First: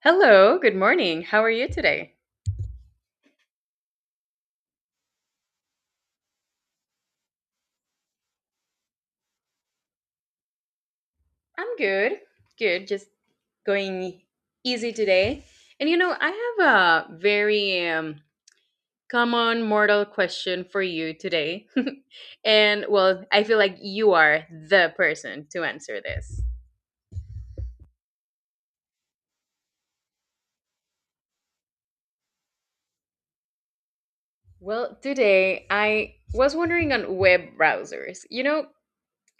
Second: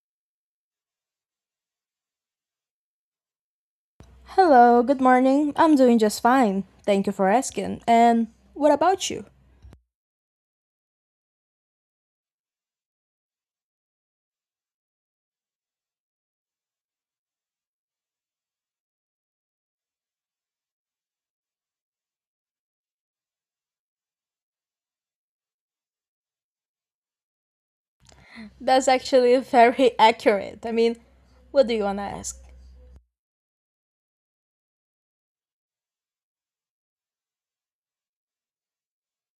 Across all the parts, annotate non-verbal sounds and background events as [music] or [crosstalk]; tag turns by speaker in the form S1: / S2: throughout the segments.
S1: Hello, good morning. How are you today?
S2: Hello, good morning. I'm doing just fine. Thank you for asking. And what about you?
S1: I'm good. Good. Just going easy today. And you know, I have a very common mortal question for you today. [laughs] And well, I feel like you are the person to answer this.
S2: That's actually very [laughs] accurate. I mean, what do you want to ask?
S1: Well, today I was wondering on web browsers. You know,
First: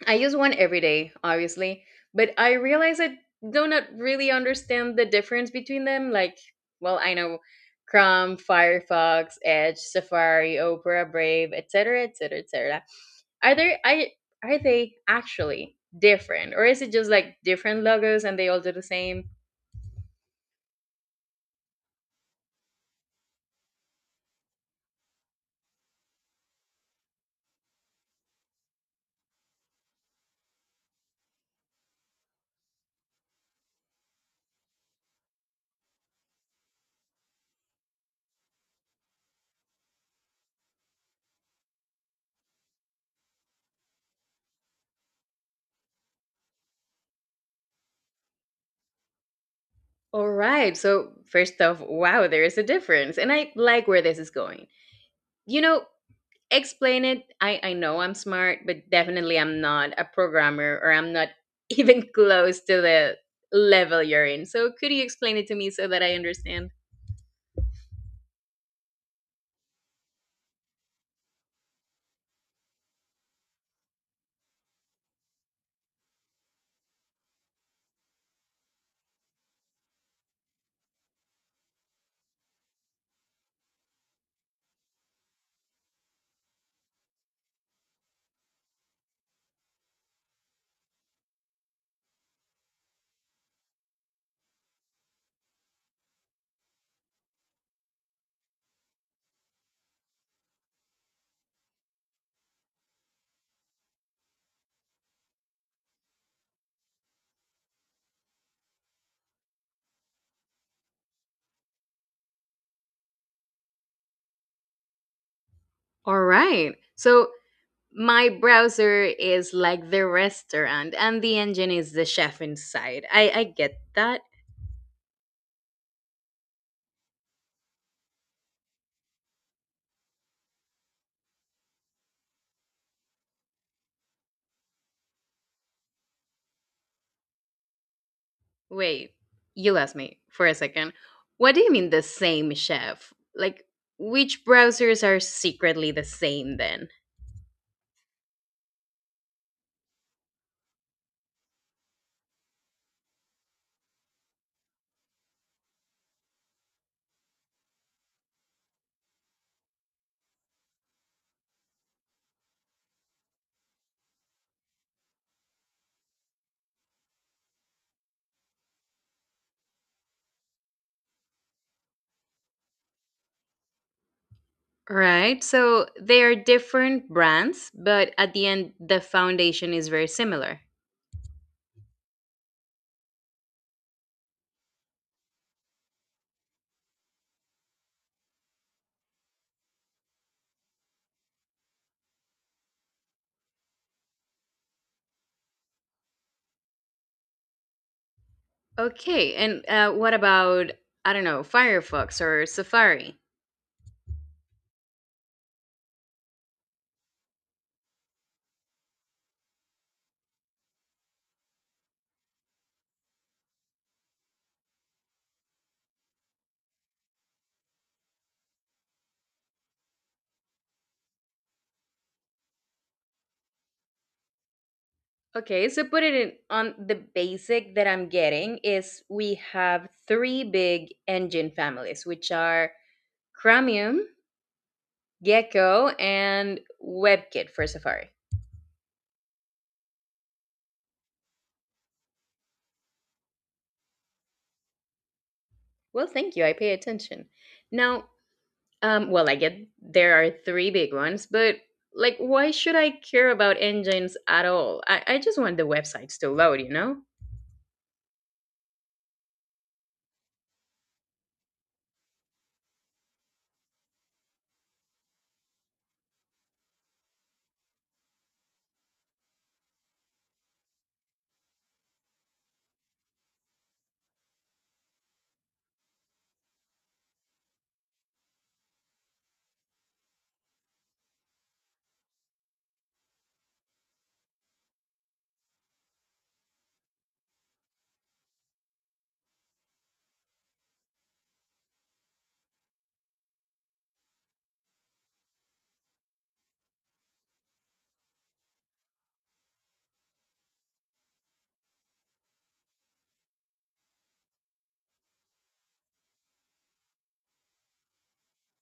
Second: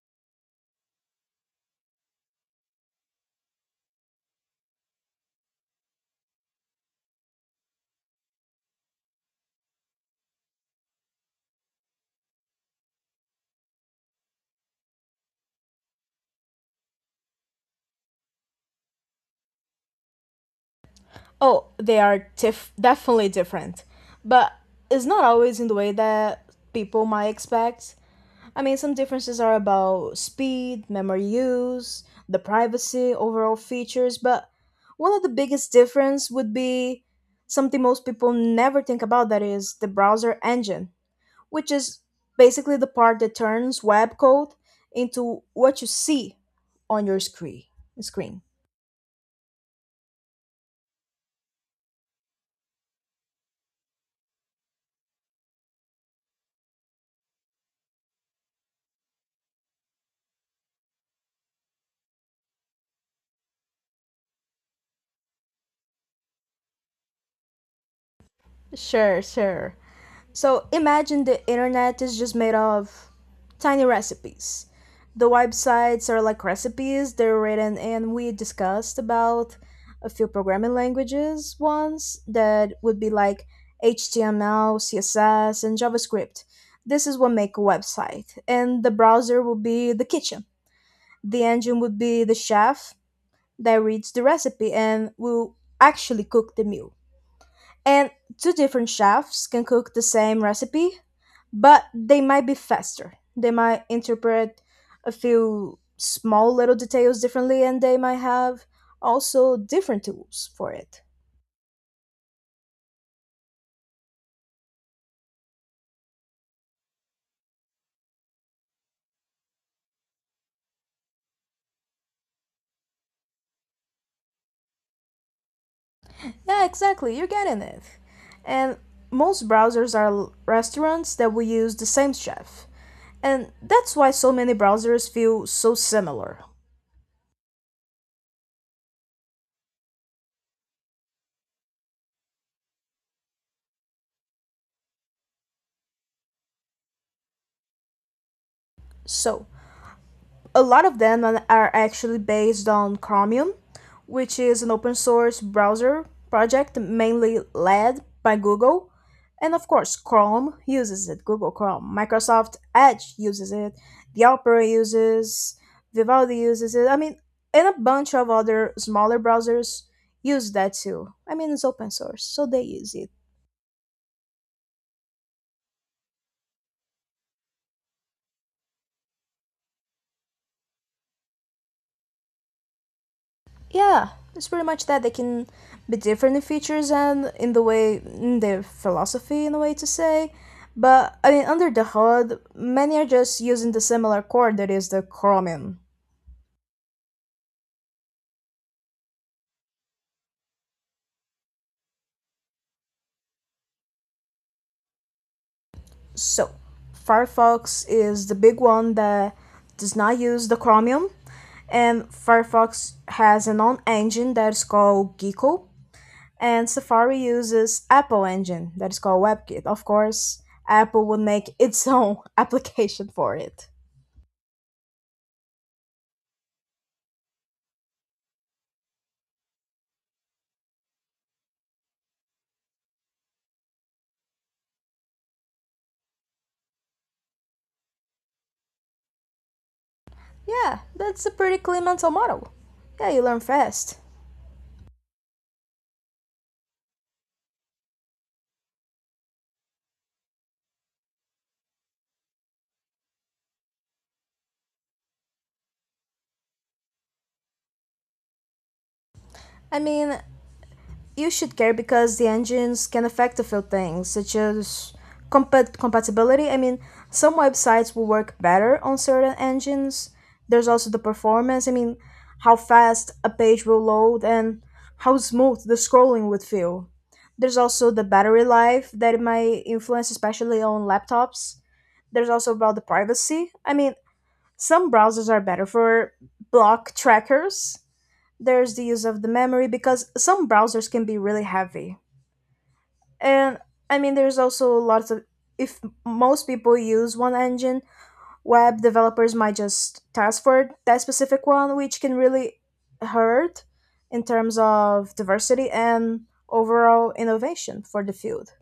S1: I use one every day, obviously, but I realize I do not really understand the difference between them. Like, well, I know Chrome, Firefox, Edge, Safari, Opera, Brave, etc., etc., etc. Are there I Are they actually different, or is it just like different logos and they all do the same?
S2: Oh, they are definitely different. But it's not always in the way that people might expect. I mean, some differences are about speed, memory use, the privacy, overall features, but one of the biggest difference would be something most people never think about that is the browser engine. Which is basically the part that turns web code into what you see on your screen.
S1: All right. So first off, wow, there is a difference, and I like where this is going. You know, explain it. I know I'm smart, but definitely I'm not a programmer, or I'm not [laughs] even close to the level you're in, so could you explain it to me so that I understand.
S2: Sure, sure. So imagine the internet is just made of tiny recipes. The websites are like recipes, they're written, and we discussed about a few programming languages once that would be like HTML, CSS, and JavaScript. This is what make a website, and the browser will be the kitchen. The engine would be the chef that reads the recipe and will actually cook the meal. And two different chefs can cook the same recipe, but they might be faster. They might interpret a few small little details differently, and they might have also different tools for it.
S1: All right, so my browser is like the restaurant and the engine is the chef inside, I get that.
S2: Yeah, exactly. You're getting it. And most browsers are restaurants that will use the same chef. And that's why so many browsers feel so similar.
S1: Wait, you lost me for a second. What do you mean the same chef? Like, which browsers are secretly the same then?
S2: So, a lot of them are actually based on Chromium, which is an open source browser project mainly led by Google. And of course, Chrome uses it, Google Chrome. Microsoft Edge uses it, the Opera uses, Vivaldi uses it. I mean, and a bunch of other smaller browsers use that too. I mean, it's open source, so they use it.
S1: Right. So they are different brands, but at the end, the foundation is very similar.
S2: Yeah, it's pretty much that they can be different in features and in the way in their philosophy in a way to say. But I mean under the hood, many are just using the similar core that is the Chromium.
S1: Okay. And what about, I don't know, Firefox or Safari?
S2: So Firefox is the big one that does not use the Chromium, and Firefox has an own engine that is called Gecko, and Safari uses Apple engine that is called WebKit. Of course, Apple would make its [laughs] own application for it.
S1: Okay. So put it in on the basic that I'm getting is we have three big engine families, which are Chromium, Gecko, and WebKit for Safari.
S2: Yeah, that's a pretty clean mental model. Yeah, you learn fast.
S1: Well, thank you. I pay attention. Now, well, I get there are three big ones, but like, why should I care about engines at all? I just want the websites to load, you know?
S2: I mean, you should care because the engines can affect a few things, such as compatibility. I mean, some websites will work better on certain engines. There's also the performance. I mean, how fast a page will load and how smooth the scrolling would feel. There's also the battery life that it might influence, especially on laptops. There's also about the privacy. I mean, some browsers are better for block trackers. There's the use of the memory because some browsers can be really heavy. And I mean, there's also lots of, if most people use one engine, web developers might just task for that specific one, which can really hurt in terms of diversity and overall innovation for the field.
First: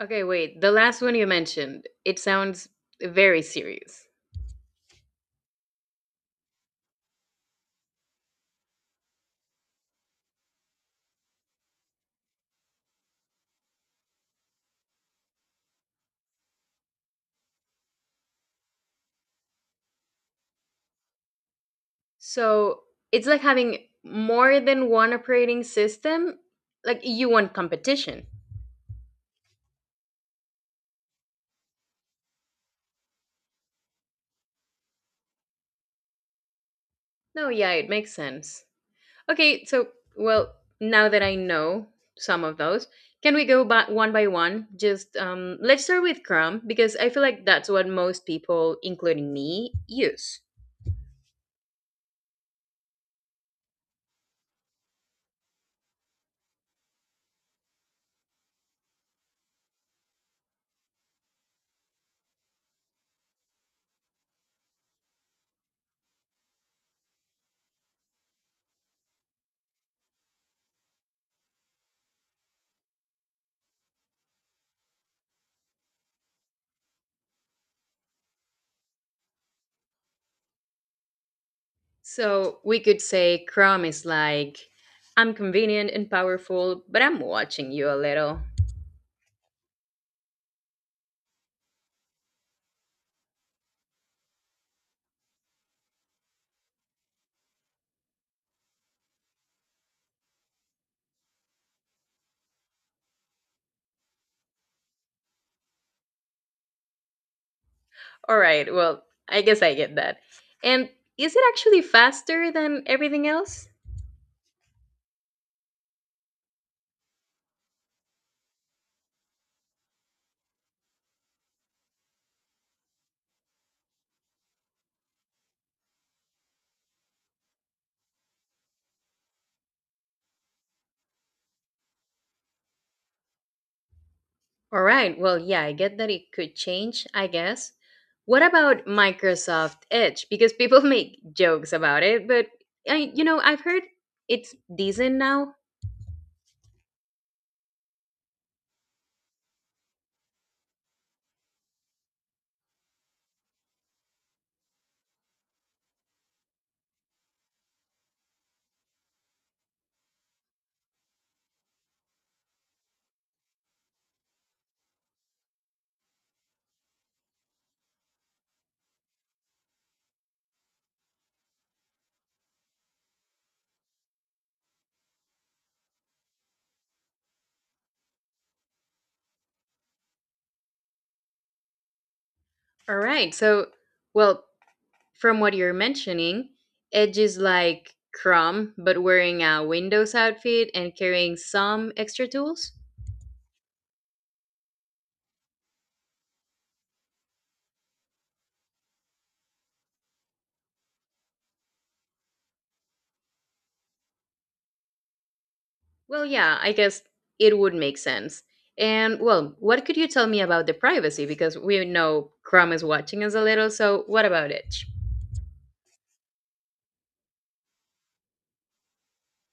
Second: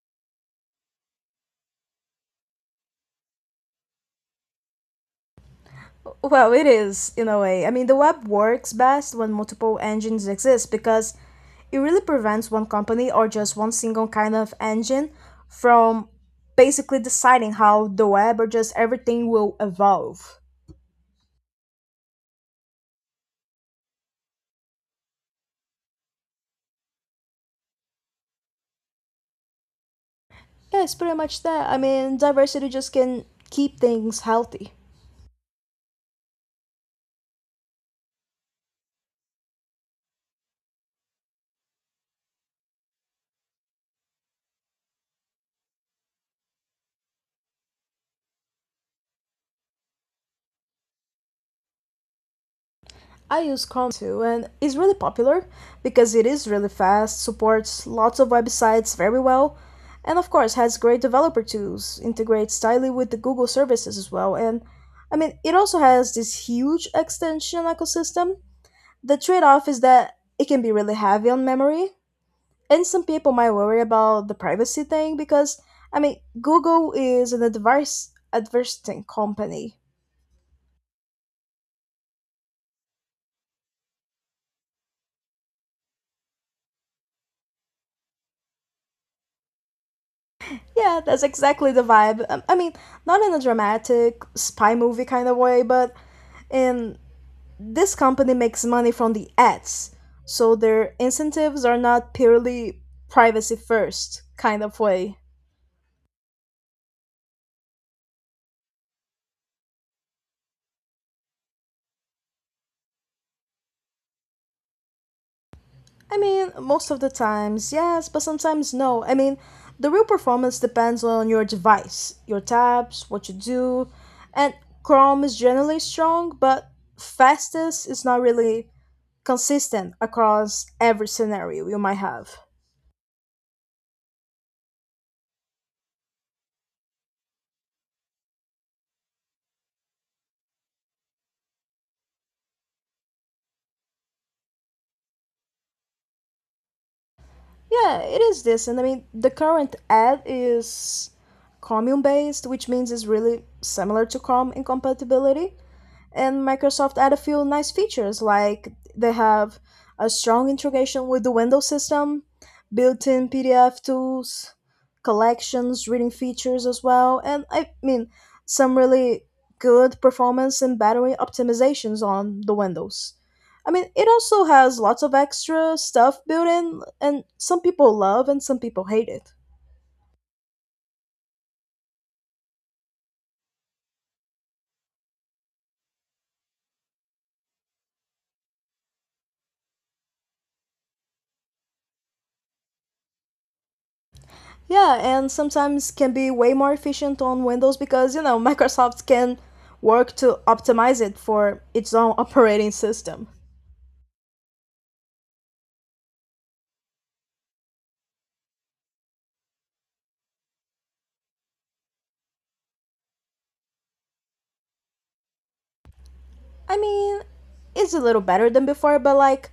S1: Okay, wait, the last one you mentioned, it sounds very serious.
S2: Well, it is, in a way. I mean, the web works best when multiple engines exist because it really prevents one company or just one single kind of engine from basically deciding how the web or just everything will evolve.
S1: So it's like having more than one operating system? Like, you want competition?
S2: Yeah, it's pretty much that. I mean, diversity just can keep things healthy.
S1: No, yeah, it makes sense. Okay, so well, now that I know some of those, can we go back one by one? Just let's start with Chrome because I feel like that's what most people, including me, use.
S2: I use Chrome too, and it's really popular because it is really fast, supports lots of websites very well, and of course has great developer tools, integrates tightly with the Google services as well. And I mean, it also has this huge extension ecosystem. The trade off is that it can be really heavy on memory, and some people might worry about the privacy thing because I mean, Google is an advice advertising company.
S1: So we could say Chrome is like, I'm convenient and powerful, but I'm watching you a little.
S2: Yeah, that's exactly the vibe. I mean, not in a dramatic spy movie kind of way, but in this company makes money from the ads. So their incentives are not purely privacy first kind of way.
S1: All right, well, I guess I get that. And is it actually faster than everything else?
S2: I mean, most of the times, yes, but sometimes no. I mean, the real performance depends on your device, your tabs, what you do, and Chrome is generally strong, but fastest is not really consistent across every scenario you might have.
S1: All right. Well, yeah, I get that it could change, I guess. What about Microsoft Edge? Because people [laughs] make jokes about it, but I've heard it's decent now.
S2: Yeah, it is this, and I mean the current ad is Chromium based, which means it's really similar to Chrome in compatibility. And Microsoft add a few nice features, like they have a strong integration with the Windows system, built-in PDF tools, collections, reading features as well, and I mean some really good performance and battery optimizations on the Windows. I mean, it also has lots of extra stuff built in, and some people love and some people hate it.
S1: All right. So, well, from what you're mentioning, Edge is like Chrome but wearing a Windows outfit and carrying some extra tools?
S2: Yeah, and sometimes can be way more efficient on Windows because, you know, [laughs] Microsoft can work to optimize it for its own [laughs] operating system.
S1: Well, yeah, I guess it would make sense. And well, what could you tell me about the privacy, because we know Chrome is watching us a little, so what about Edge?
S2: I mean, it's a little better than before, but like,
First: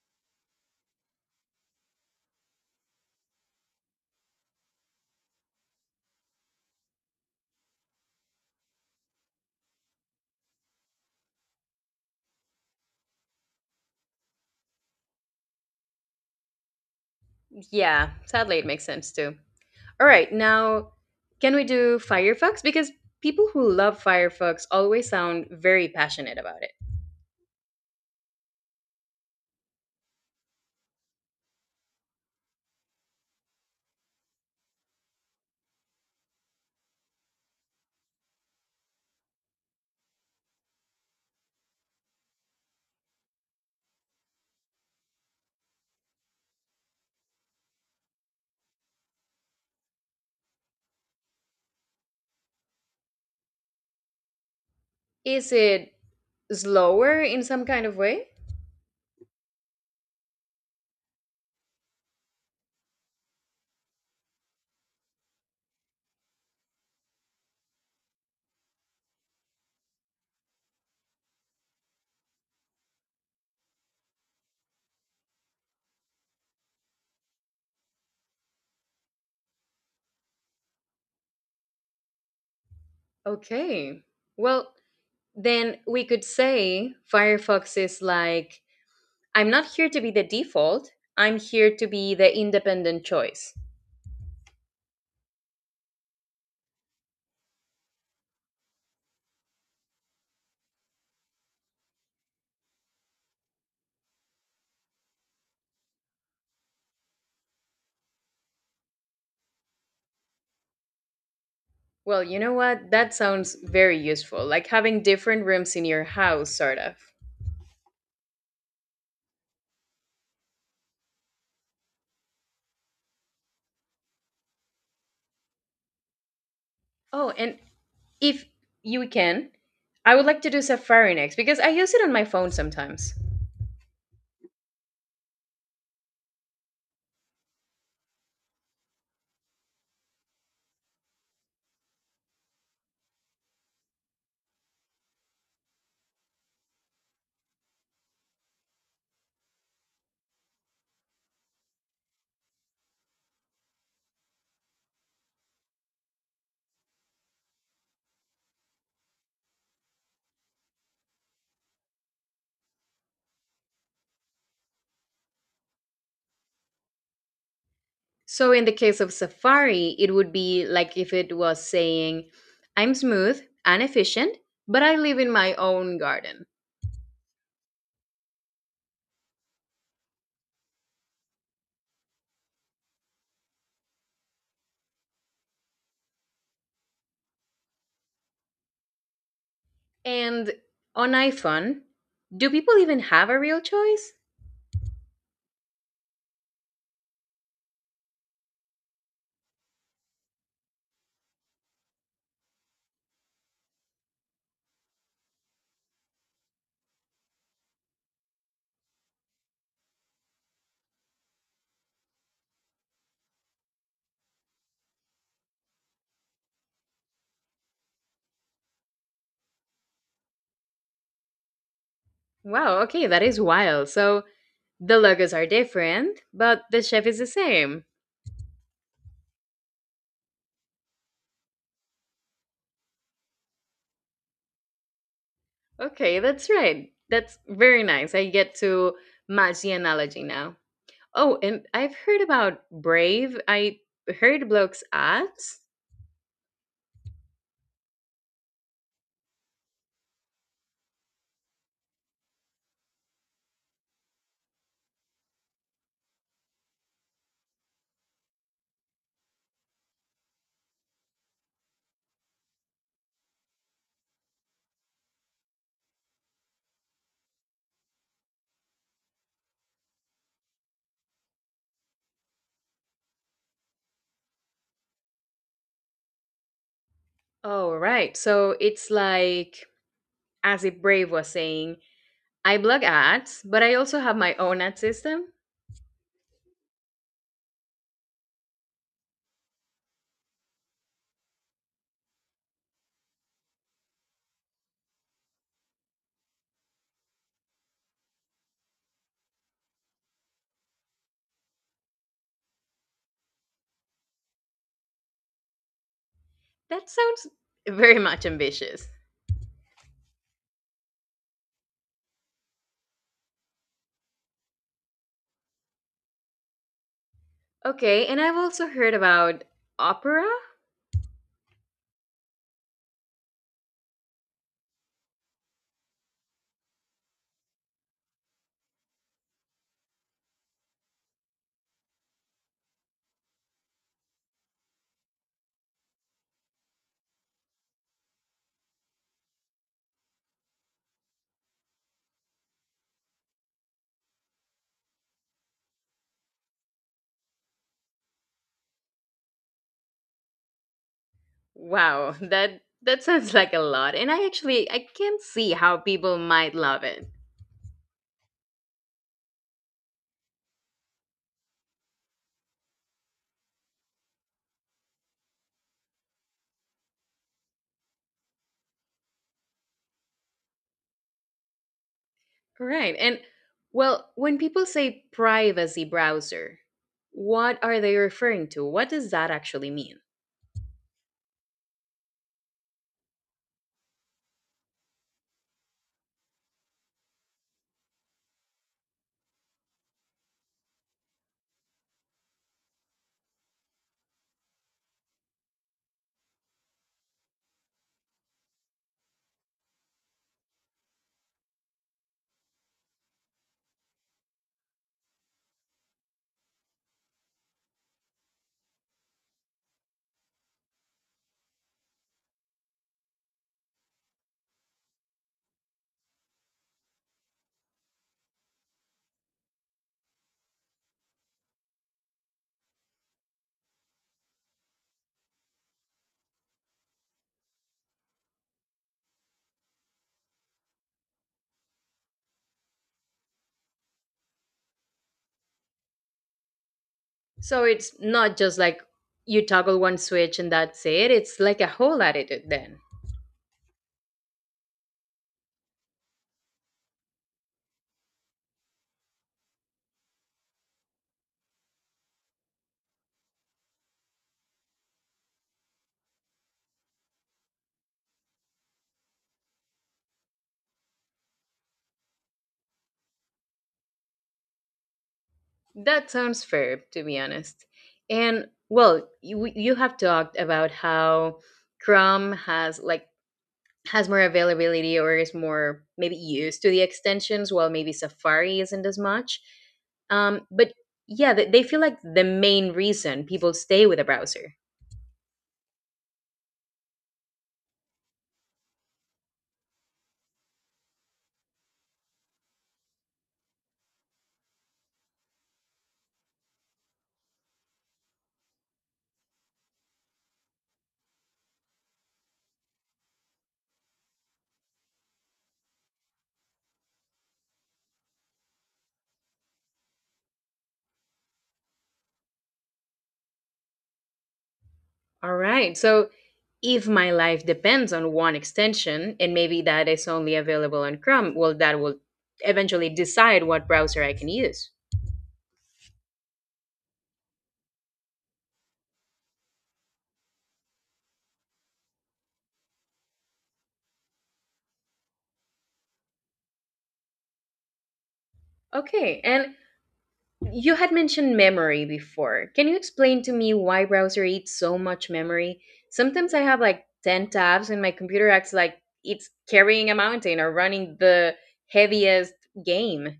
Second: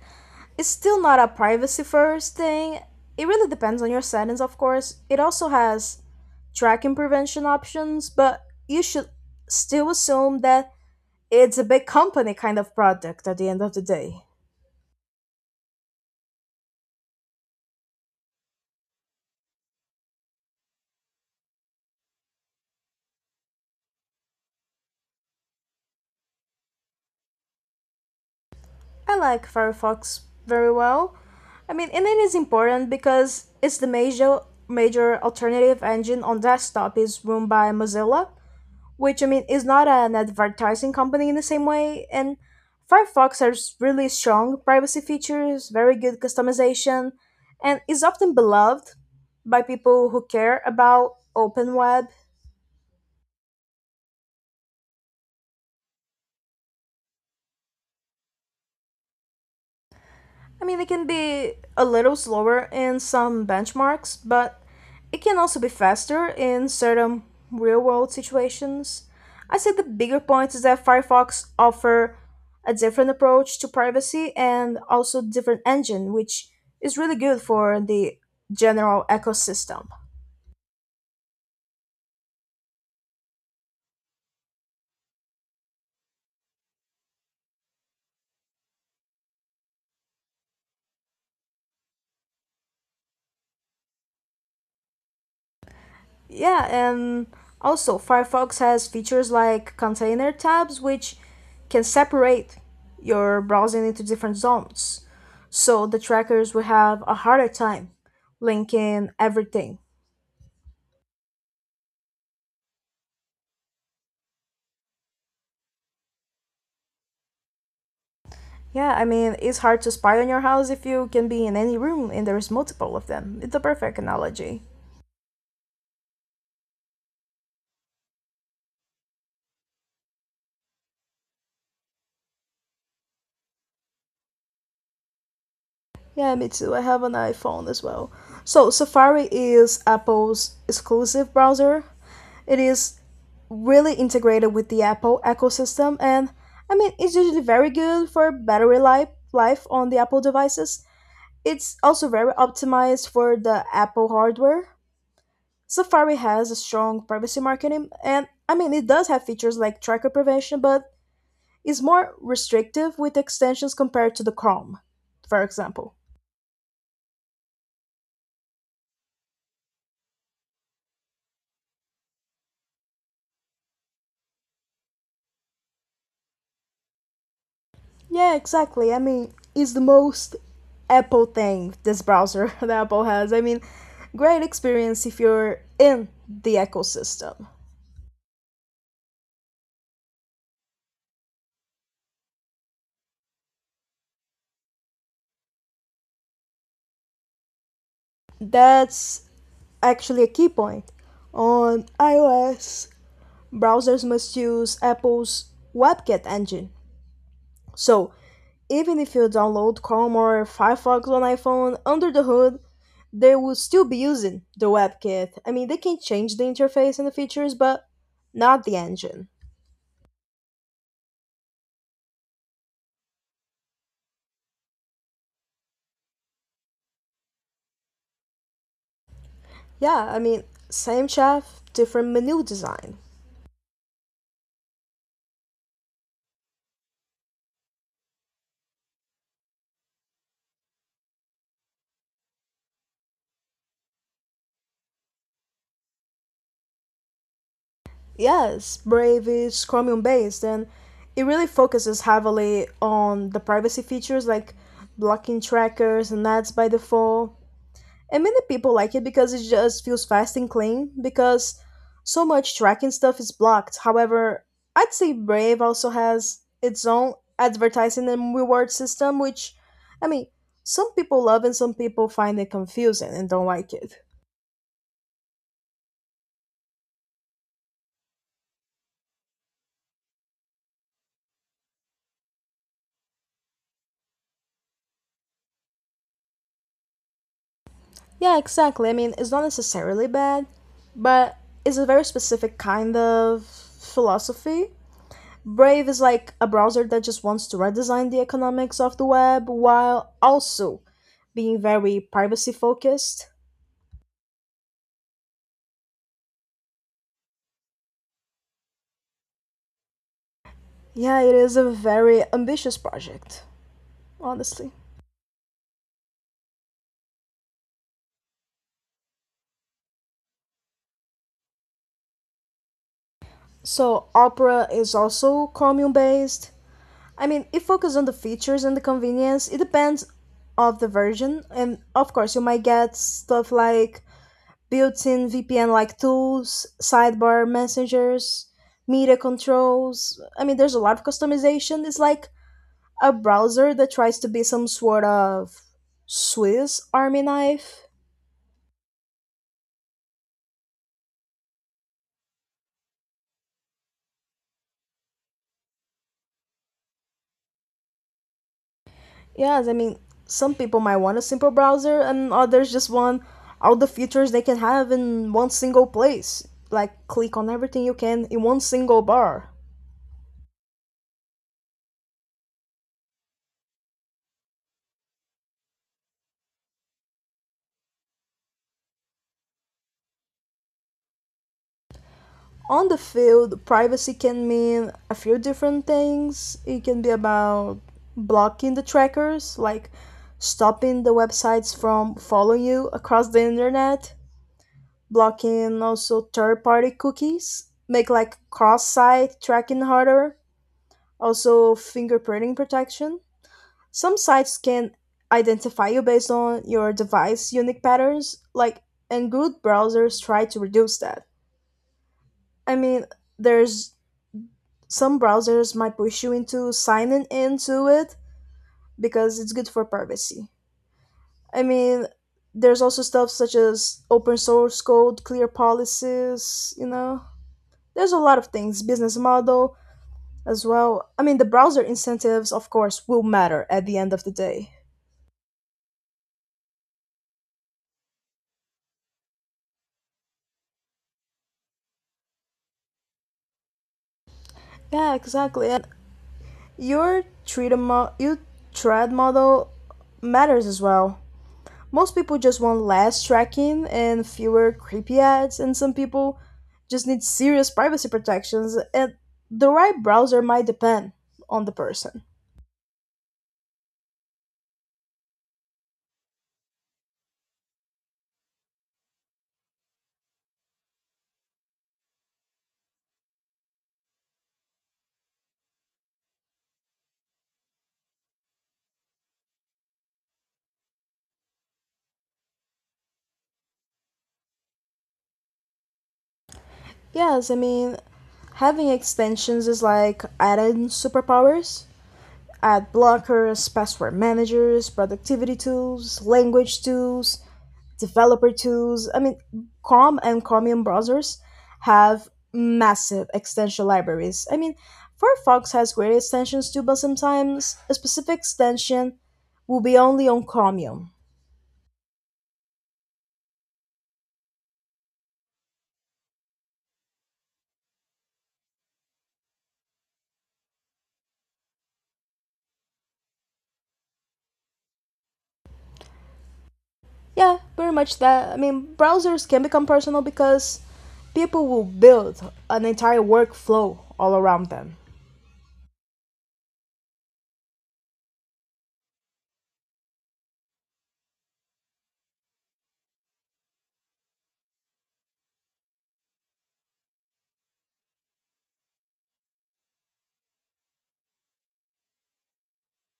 S2: it's still not a privacy first thing. It really depends on your settings, of course. It also has tracking prevention options, but you should still assume that it's a big company kind of product at the end of the day.
S1: Yeah, sadly, it makes sense too. All right, now can we do Firefox? Because people who love Firefox always sound very passionate about it.
S2: I like Firefox very well. I mean, and it is important because it's the major alternative engine on desktop is run by Mozilla, which I mean is not an advertising company in the same way. And Firefox has really strong privacy features, very good customization, and is often beloved by people who care about open web.
S1: Is it slower in some kind of way?
S2: I mean, it can be a little slower in some benchmarks, but it can also be faster in certain real world situations. I say the bigger point is that Firefox offer a different approach to privacy and also different engine, which is really good for the general ecosystem.
S1: Okay. Well, then we could say Firefox is like, I'm not here to be the default, I'm here to be the independent choice.
S2: Yeah, and also Firefox has features like container tabs, which can separate your browsing into different zones. So the trackers will have a harder time linking everything.
S1: Well, you know what? That sounds very useful, like having different rooms in your house, sort of.
S2: Yeah, I mean, it's hard to spy on your house if you can be in any room and there's multiple of them. It's a perfect analogy.
S1: Oh, and if you can, I would like to do Safari next because I use it on my phone sometimes.
S2: Yeah, me too. I have an iPhone as well. So, Safari is Apple's exclusive browser. It is really integrated with the Apple ecosystem, and I mean, it's usually very good for battery life on the Apple devices. It's also very optimized for the Apple hardware. Safari has a strong privacy marketing, and I mean, it does have features like tracker prevention, but is more restrictive with extensions compared to the Chrome, for example.
S1: So, in the case of Safari, it would be like if it was saying, I'm smooth and efficient, but I live in my own garden.
S2: Yeah, exactly. I mean, it's the most Apple thing, this browser [laughs] that Apple has. I mean, great experience if you're in the ecosystem.
S1: And on iPhone, do people even have a real choice?
S2: That's actually a key point. On iOS, browsers must use Apple's WebKit engine. So, even if you download Chrome or Firefox on iPhone under the hood, they will still be using the WebKit. I mean, they can change the interface and the features, but not the engine.
S1: Wow, okay, that is wild. So, the logos are different, but the chef is the same.
S2: Yeah, I mean, same chef, different menu design.
S1: Okay, that's right. That's very nice. I get to match the analogy now. Oh, and I've heard about Brave. I heard Bloke's ads.
S2: Yes, Brave is Chromium based and it really focuses heavily on the privacy features like blocking trackers and ads by default. And many people like it because it just feels fast and clean because so much tracking stuff is blocked. However, I'd say Brave also has its own advertising and reward system, which, I mean, some people love and some people find it confusing and don't like it.
S1: Oh, right. So it's like, as if Brave was saying, I blog ads, but I also have my own ad system.
S2: Yeah, exactly. I mean, it's not necessarily bad, but it's a very specific kind of philosophy. Brave is like a browser that just wants to redesign the economics of the web while also being very privacy focused.
S1: That sounds very much ambitious.
S2: Yeah, it is a very ambitious project, honestly.
S1: Okay, and I've also heard about Opera.
S2: So, Opera is also Chromium based. I mean, it focuses on the features and the convenience. It depends of the version, and of course, you might get stuff like built-in VPN-like tools, sidebar messengers, media controls. I mean, there's a lot of customization. It's like a browser that tries to be some sort of Swiss Army knife.
S1: Wow, that that sounds like a lot. And I actually I can see how people might love it.
S2: Yes, I mean, some people might want a simple browser, and others just want all the features they can have in one single place. Like, click on everything you can in one single bar.
S1: Right. And well, when people say privacy browser, what are they referring to? What does that actually mean?
S2: On the field, privacy can mean a few different things. It can be about blocking the trackers, like stopping the websites from following you across the internet, blocking also third party cookies, make like cross site tracking harder, also fingerprinting protection. Some sites can identify you based on your device unique patterns, like and good browsers try to reduce that. I mean, there's some browsers might push you into signing into it because it's good for privacy. I mean, there's also stuff such as open source code, clear policies, you know. There's a lot of things, business model as well. I mean, the browser incentives, of course, will matter at the end of the day.
S1: So it's not just like you toggle one switch and that's it. It's like a whole attitude then.
S2: Yeah, exactly. And your your thread model matters as well. Most people just want less tracking and fewer creepy ads, and some people just need serious privacy protections, and the right browser might depend on the person.
S1: That sounds fair, to be honest. And well, you have talked about how Chrome has more availability or is more maybe used to the extensions, while maybe Safari isn't as much, but yeah, they feel like the main reason people stay with a browser.
S2: Yes, I mean, having extensions is like adding superpowers. Ad blockers, password managers, productivity tools, language tools, developer tools. I mean, Chrome and Chromium browsers have massive extension libraries. I mean, Firefox has great extensions too, but sometimes a specific extension will be only on Chromium.
S1: All right, so if my life depends on one extension and maybe that is only available on Chrome, well, that will eventually decide what browser I can use.
S2: Yeah, pretty much that. I mean, browsers can become personal because people will build an entire workflow all around them.
S1: Okay, and yeah. You had mentioned memory before. Can you explain to me why browser eats so much memory? Sometimes I have like 10 tabs and my computer acts like it's carrying a mountain or running the heaviest game.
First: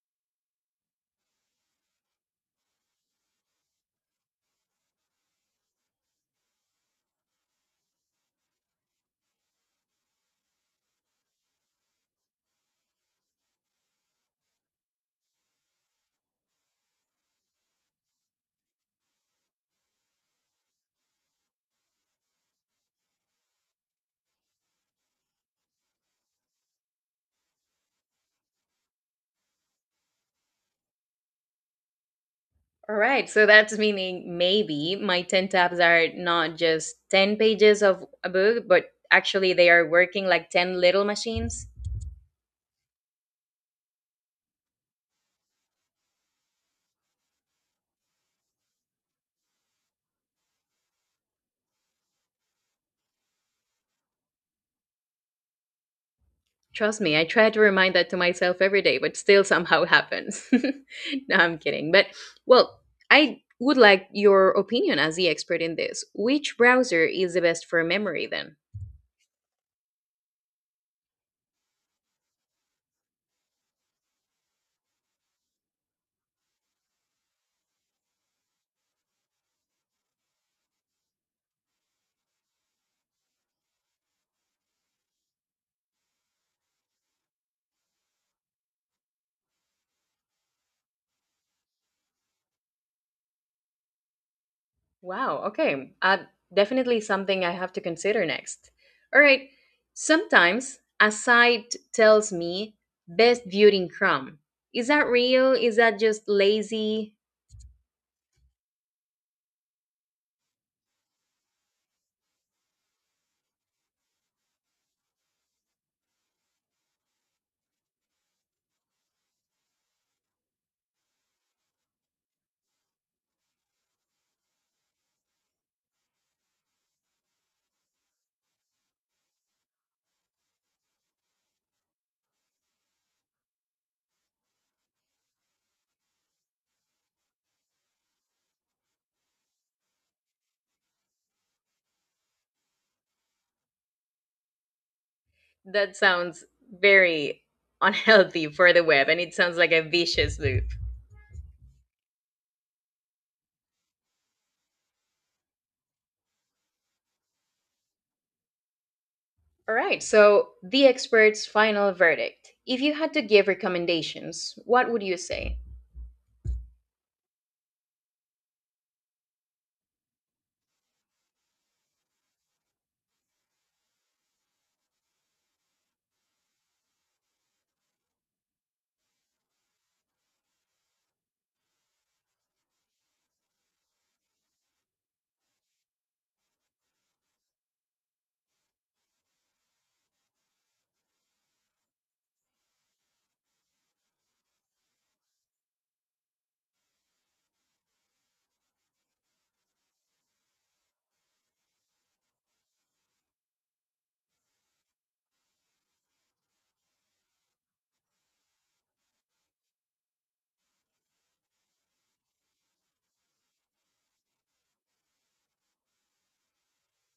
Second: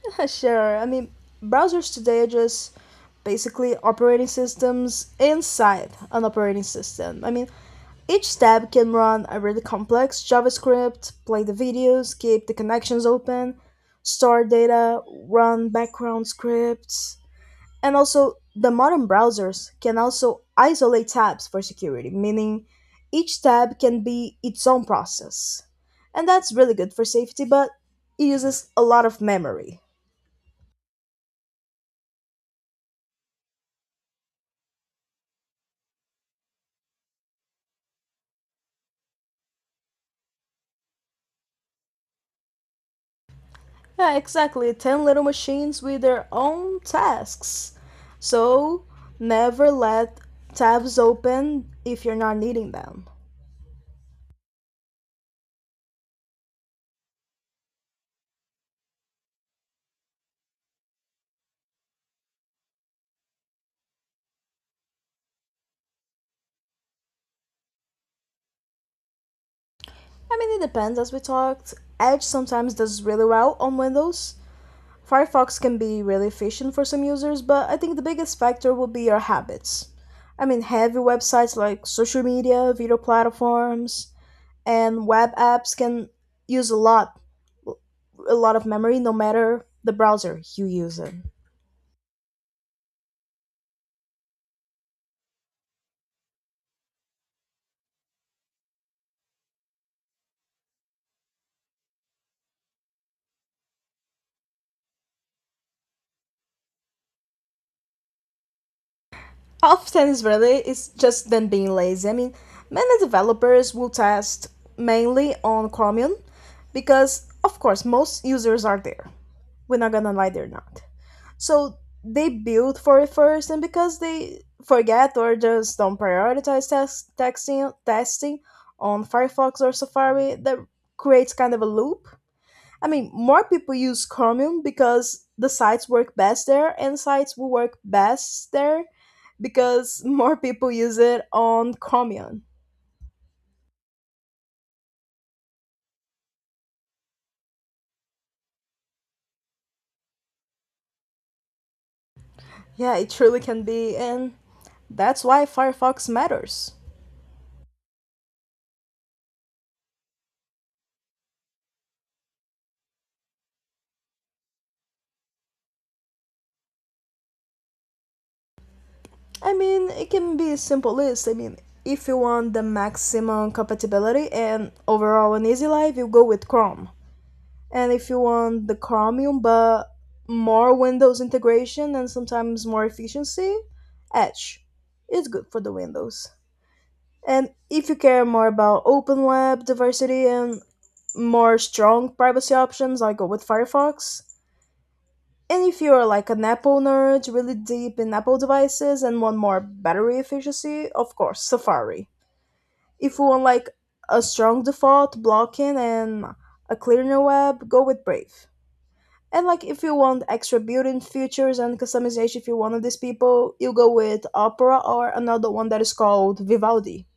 S2: [laughs] Sure. I mean, browsers today are just basically operating systems inside an operating system. I mean, each tab can run a really complex JavaScript, play the videos, keep the connections open, store data, run background scripts. And also, the modern browsers can also isolate tabs for security, meaning each tab can be its own process. And that's really good for safety, but it uses a lot of memory.
S1: All right, so that's meaning maybe my 10 tabs are not just 10 pages of a book, but actually they are working like 10 little machines.
S2: Yeah, exactly. 10 little machines with their own tasks. So, never let tabs open if you're not needing them.
S1: Trust me, I try to remind that to myself every day, but still somehow happens. [laughs] No, I'm kidding. But, well, I would like your opinion as the expert in this. Which browser is the best for memory then?
S2: I mean, it depends, as we talked. Edge sometimes does really well on Windows. Firefox can be really efficient for some users, but I think the biggest factor will be your habits. I mean, heavy websites like social media, video platforms, and web apps can use a lot of memory, no matter the browser you use in.
S1: Wow, okay. Definitely something I have to consider next. All right. Sometimes a site tells me best viewed in Chrome. Is that real? Is that just lazy?
S2: Often really it's just them being lazy. I mean, many developers will test mainly on Chromium because, of course, most users are there. We're not gonna lie, they're not. So they build for it first, and because they forget or just don't prioritize testing on Firefox or Safari, that creates kind of a loop. I mean, more people use Chromium because the sites work best there, and sites will work best there because [laughs] more people use it on Chromium.
S1: That sounds very unhealthy for the web and it sounds like a vicious loop.
S2: Yeah, it truly can be, and that's why Firefox matters.
S1: All right, so the expert's final verdict. If you had to give recommendations, what would you say?
S2: I mean, it can be a simple list. I mean, if you want the maximum compatibility and overall an easy life, you go with Chrome. And if you want the Chromium but more Windows integration and sometimes more efficiency, Edge is good for the Windows. And if you care more about open lab diversity and more strong privacy options, I go with Firefox. And if you're like an Apple nerd really deep in Apple devices and want more battery efficiency, of course Safari. If you want like a strong default blocking and a cleaner web, go with Brave. And like if you want extra built-in features and customization, if you're one of these people, you go with Opera or another one that is called Vivaldi.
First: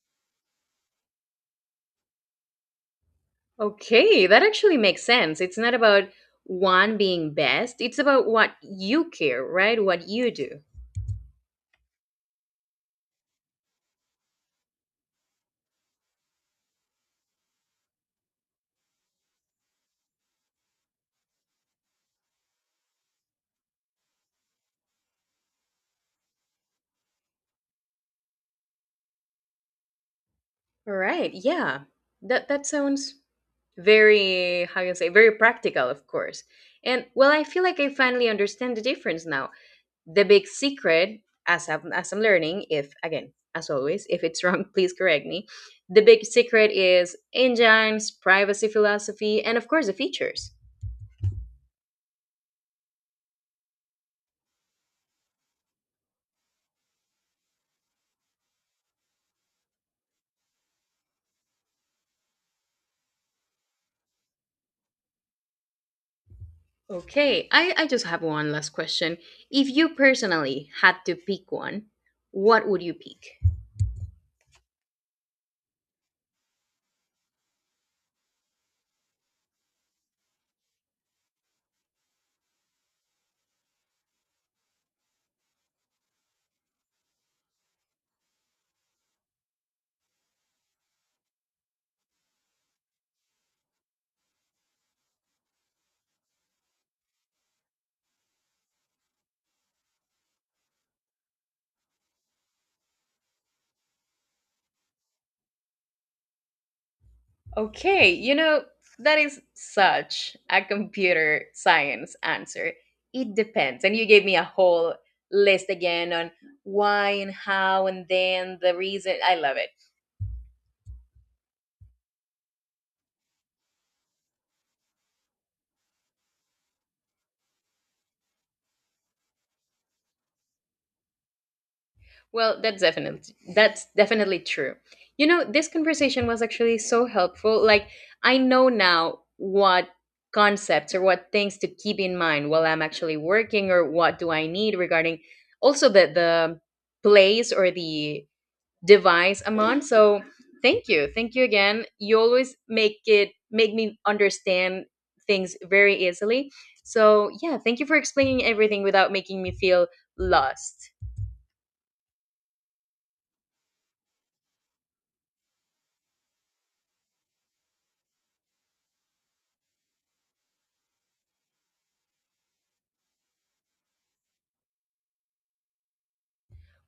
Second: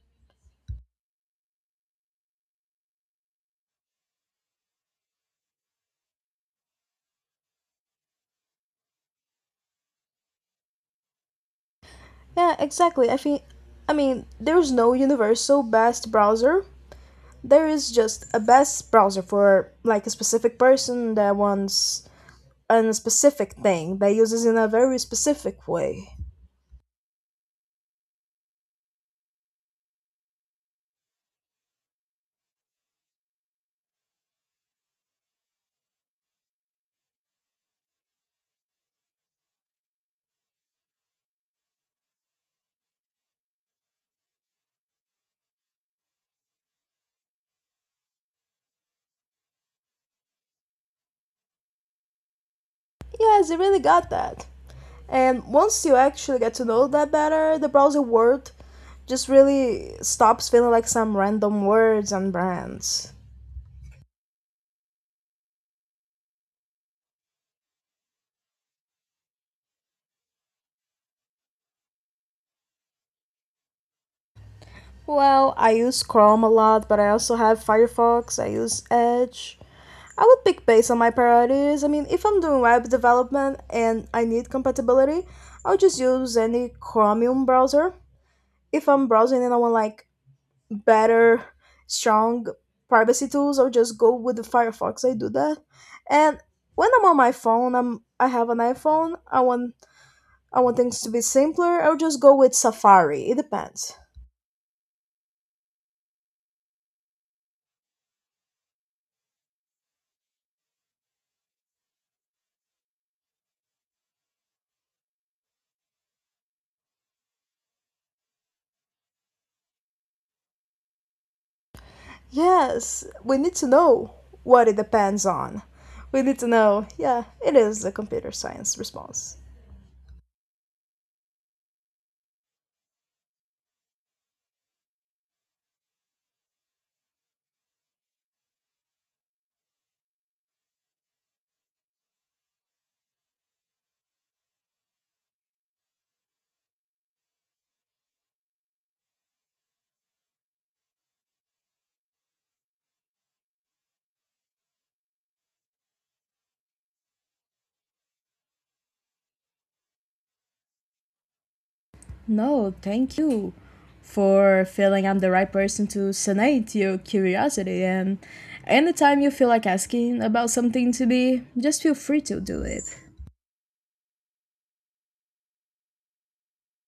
S1: Okay, that actually makes sense. It's not about one being best, it's about what you care, right? What you do.
S2: Yeah, exactly. I think, I mean, there's no universal best browser. There is just a best browser for like a specific person that wants a specific thing that uses in a very specific way.
S1: All right, yeah. That that sounds very how you say, very practical, of course. And well, I feel like I finally understand the difference now. The big secret, as I'm learning, if again, as always, if it's wrong, [laughs] please correct me, the big secret is engines, privacy philosophy, and of course the features.
S2: Yes, it really got that. And once you actually get to know that better, the browser word just really stops feeling like some random words and brands.
S1: Okay, I just have one last question. If you personally had to pick one, what would you pick?
S2: Well, I use Chrome a lot, but I also have Firefox, I use Edge. I would pick based on my priorities. I mean, if I'm doing web development and I need compatibility, I'll just use any Chromium browser. If I'm browsing and I want like better, strong privacy tools, I'll just go with the Firefox. I do that. And when I'm on my phone, I have an iPhone, I want things to be simpler, I'll just go with Safari. It depends.
S1: Okay, you know, that is such a computer science answer. It depends, and you gave me a whole list again on why and how, and then the reason I love it.
S2: Yes, we need to know what it depends on. We need to know. Yeah, it is the computer science response.
S1: Well, that's definitely, that's definitely true. You know, this conversation was actually so helpful. Like, I know now what concepts or what things to keep in mind while I'm actually working, or what do I need regarding also the place or the device I'm on. So thank you. Thank you again. You always make it make me understand things very easily. So yeah, thank you for explaining everything without making me feel lost.
S2: No, thank you for feeling I'm the right person to sanate your curiosity. And anytime you feel like asking about something to me, just feel free to do it.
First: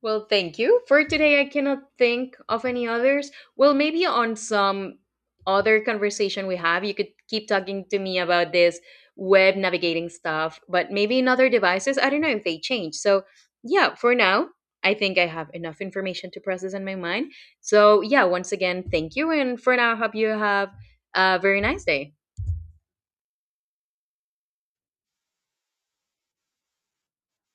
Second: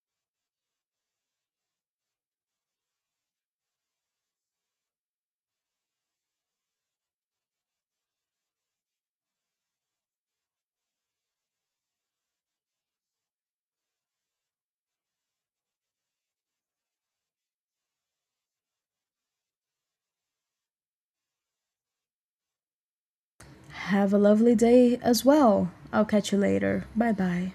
S1: Well, thank you. For today, I cannot think of any others. Well, maybe on some other conversation we have, you could keep talking to me about this web navigating stuff, but maybe in other devices, I don't know if they change. So, yeah, for now, I think I have enough information to process in my mind. So, yeah, once again, thank you. And for now, I hope you have a very nice day.
S2: Have a lovely day as well. I'll catch you later. Bye bye.